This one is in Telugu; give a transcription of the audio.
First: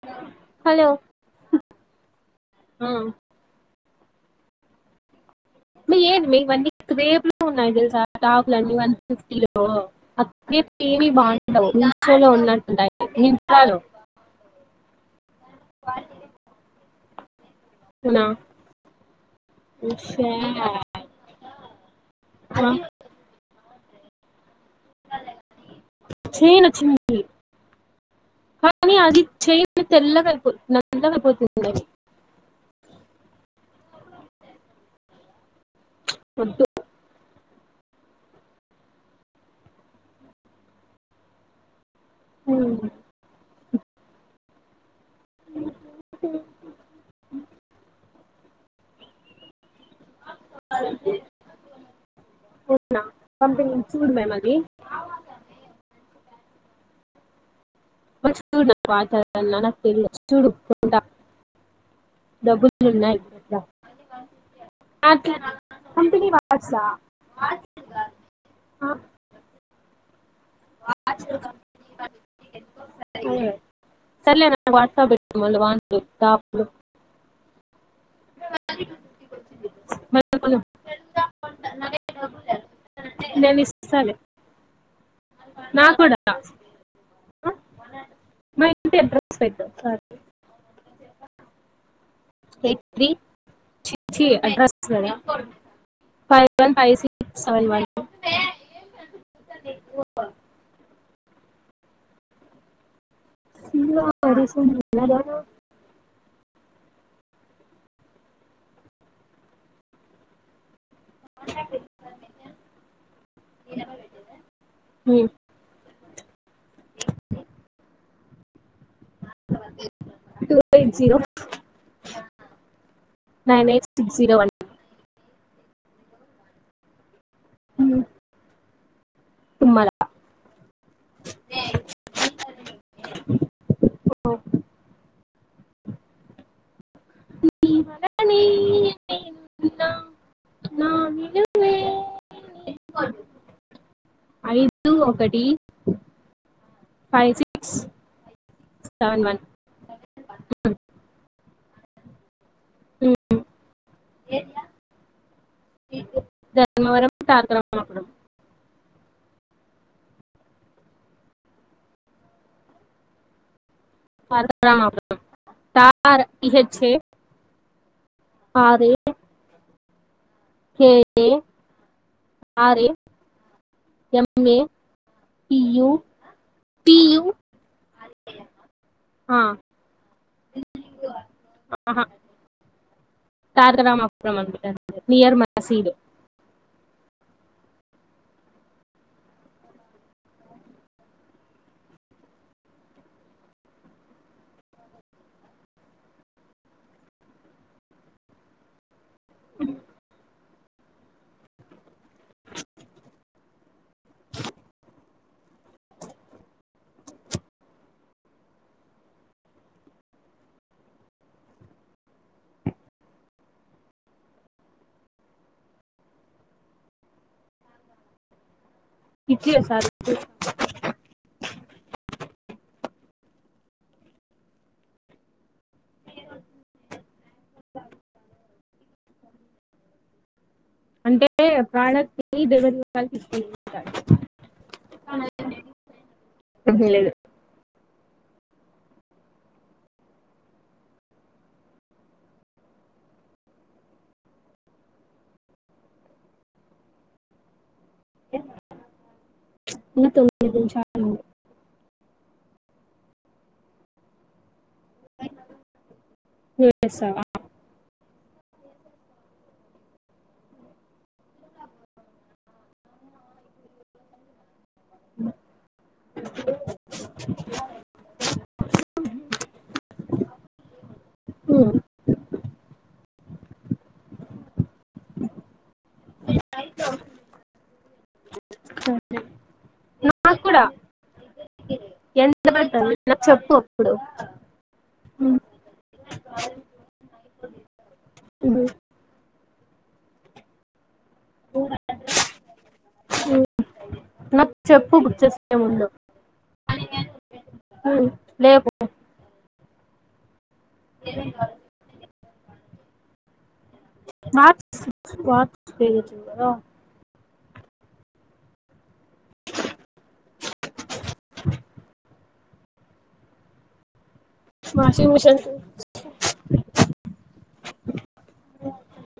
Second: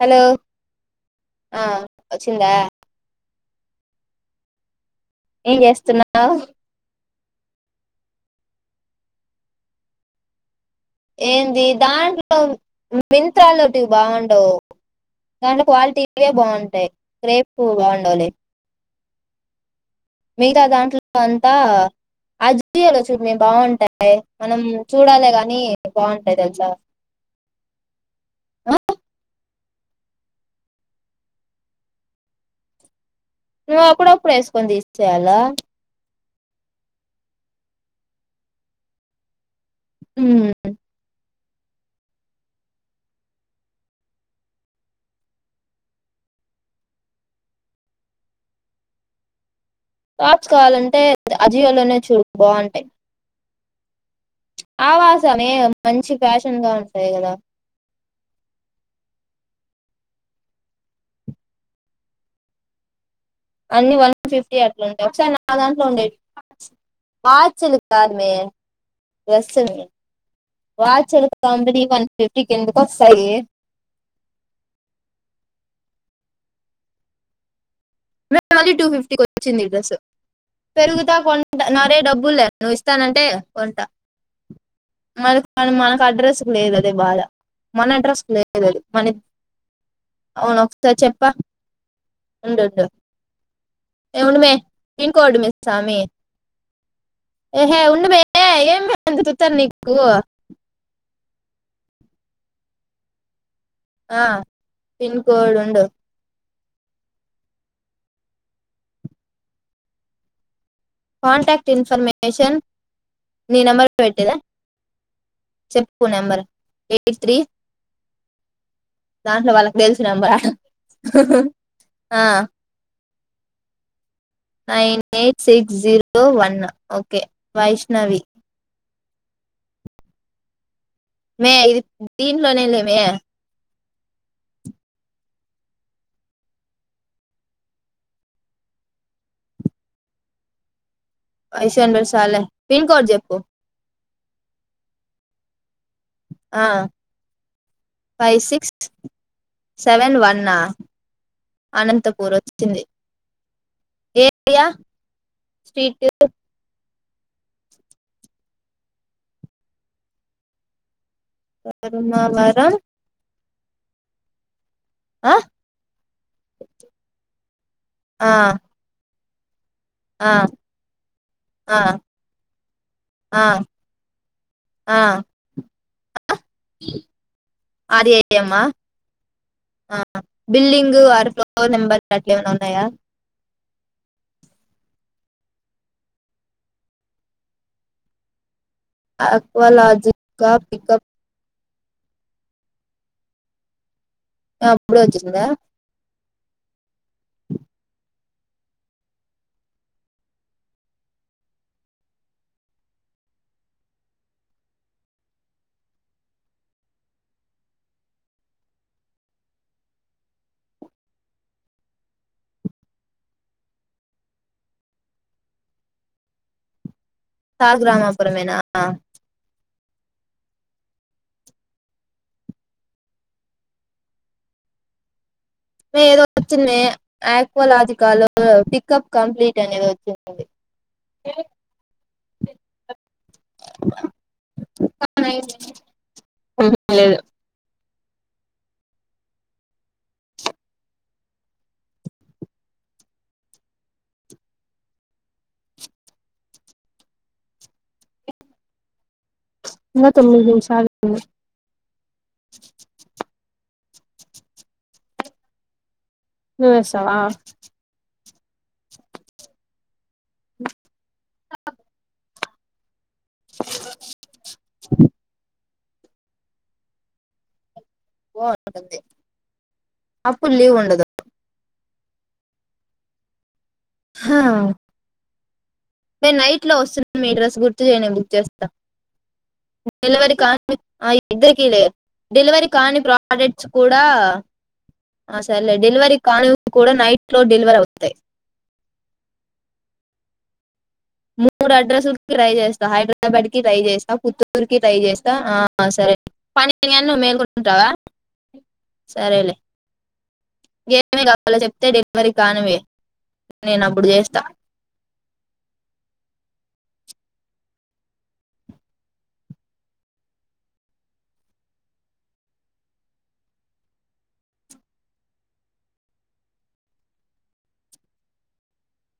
హలో హలో ఆ వచ్చిందా ఆ ఏం మీ చేస్తున్నా ఏంది మీవన్నీ క్రేప్ ఉన్నాయి తెలుసా టాకుల వన్ ఫిఫ్టీలో అే ఏంది దాంట్లో మింత్రాలో మింతాలుటివి బాగుండవు కనీ క్వాలిటీవే బాగుంటయి రేప్ పో అవునా బాగుండాలె మితా దాంట్లో అంతా అజ్కీలో చూడ్మీ బాగుంట ఎ మనం చూడాలే గానీ బాగుంటాయి చైన్ తెలుసా వచ్చింది తెల్లగైపొద్ది అందుకే నకొదు కూడా నువ్వు అప్పుడప్పుడు వేసుకొని తీసేయాలా ఒద్దు హుమ్ ఉమ్ టార్చ్ కావాలంటే అజియోలోనే బాగుంటై అవునా పంపిణీ చూడు మేము అది ఆవాసమే మంచి ఫ్యాషన్ గా ఉంటాయ్ గదా [inaudible] చూడు కుంట డబులున్నాయ్ అన్నీ వన్ ఫిఫ్టీ అట్లుంటాయి ఒకసారి నా దాంట్లో ఉండే కంపెనీ వాట్సా వాచ్చులు కాదు మే ఆ, డ్రెస్ మే వాచ్లు కంపెనీ వన్ ఫిఫ్టీ కెందుకొస్తాయి అదే. తాప్పుడు మే మళ్ళీ టూ ఫిఫ్టీకొచ్చింది ఈ డ్రస్, మళ్ళీ కొను. పెరుగుతా కొంట నారే డబ్బులు లే నువ్విస్తానంటే నేను కొంట ఇస్తాలే మన నాకు మనకు కూడా అడ్రస్ లేదు అదే బాధ, మన అడ్రస్ మా లేదు ఇంటి మన అడ్రస్ పెట్టు సారీ అవును చెప్ప ఎయిట్ ఉండుండు త్రీ ఏ చి ఉండుమే అడ్రస్ కదా పిన్కోడ్ మేసామి five one five six seven ఎహే వన్ ఉండుమే ఏమి అంత తుత్తరు నీకు ఆ రీసెంట్ పిన్ గా కోడ్ ఉండు కాంటాక్ట్ ఇన్ఫర్మేషన్ నీ నెంబర్ పెట్టేద చెప్ ఫోన్ నంబర్ ఎయిట్ త్రీ దాంట్ల వాళ్ళక్ తెలిసినంబర టూ ఎయిట్ జీరో ఆ manage nine six zero one okay one Vaishnavi Tummala మే ఇది దీంన్లోనే లేమే హనీ వైసండసాలే పిన్ కోడ్ జెప్పు ఏదో ఒకటి ఆ five six five six seven seven వన్నా వన్ అనంతపురొ ఏరియా స్ట్రీట్ ధర్మవరం టారమాపడం బాగున్నావారా [unintelligible] తార్ పీ హెచ్ ఎ ఆ ఆదే ఆ కేే ఎ ఆ ఆర్ ఎ ఆ M A P U R A ఎమ్మ ఆ బిల్డింగ్ ఆరు ఫ్లోర్ నెంబర్ అట్లేమనా ఉన్నాయా తారకరామపురం అండి [unintelligible] నియర్ మసీదు. అక్వలాజికా పికప్ య అప్పుడె వచ్చేసిందా. పీలు తారకరామాపురమేనా. ఇచ్చేసారు ఏదో వచ్చేందే యాక్వలాజికాలు. [unintelligible] కప్ కంప్లీట్ అనేదొచ్చింటది అంటే ప్రోడక్ట్ ని డెలివరీ వాళ్ళకి ఇస్తుంది [unintelligible] ఉమ్ లేదు. ఇంకా ఇంగా తొమ్మిద్ తొమ్మిది నిమిషాలు నిమిషాలుంది. నువ్వొస్సావ. చేస్తావా అమ్మ. [unintelligible] దో ఒకటుంది అప్పుడ్ లీవుండదు. హ. మె నైట్లొ వస్తుంది మె డ్రస్సు గుర్తుజెయ్ నాక్ బుక్ చేస్త సరే. డెలివరీ నాకు కూడా కానీ అ ఇద్దరికి గద ఎంత డెలివరి పెట్టాలి కాని నాకు చెప్పు ప్రాడక్ట్స్ అప్పుడు కూడా అ సర్లె డెలివరి కానివ్ కూడ నైట్లొ డెలివరౌతాయ్. మూడడ్రస్లకి ట్రై జేస్త హైడ్రాబాడ్ కి ట్రై జేస్తా నాకు పుత్తూర్కి చెప్పు ట్రై బుక్ జేస్తా చేసే ముందు ఆ సరే పని [unintelligible] టావ లేవు సరేలె. ఏమేమ్ కావాలో చెప్తే డె మరి కానివ్వె. [unintelligible] Washing machine. [unintelligible]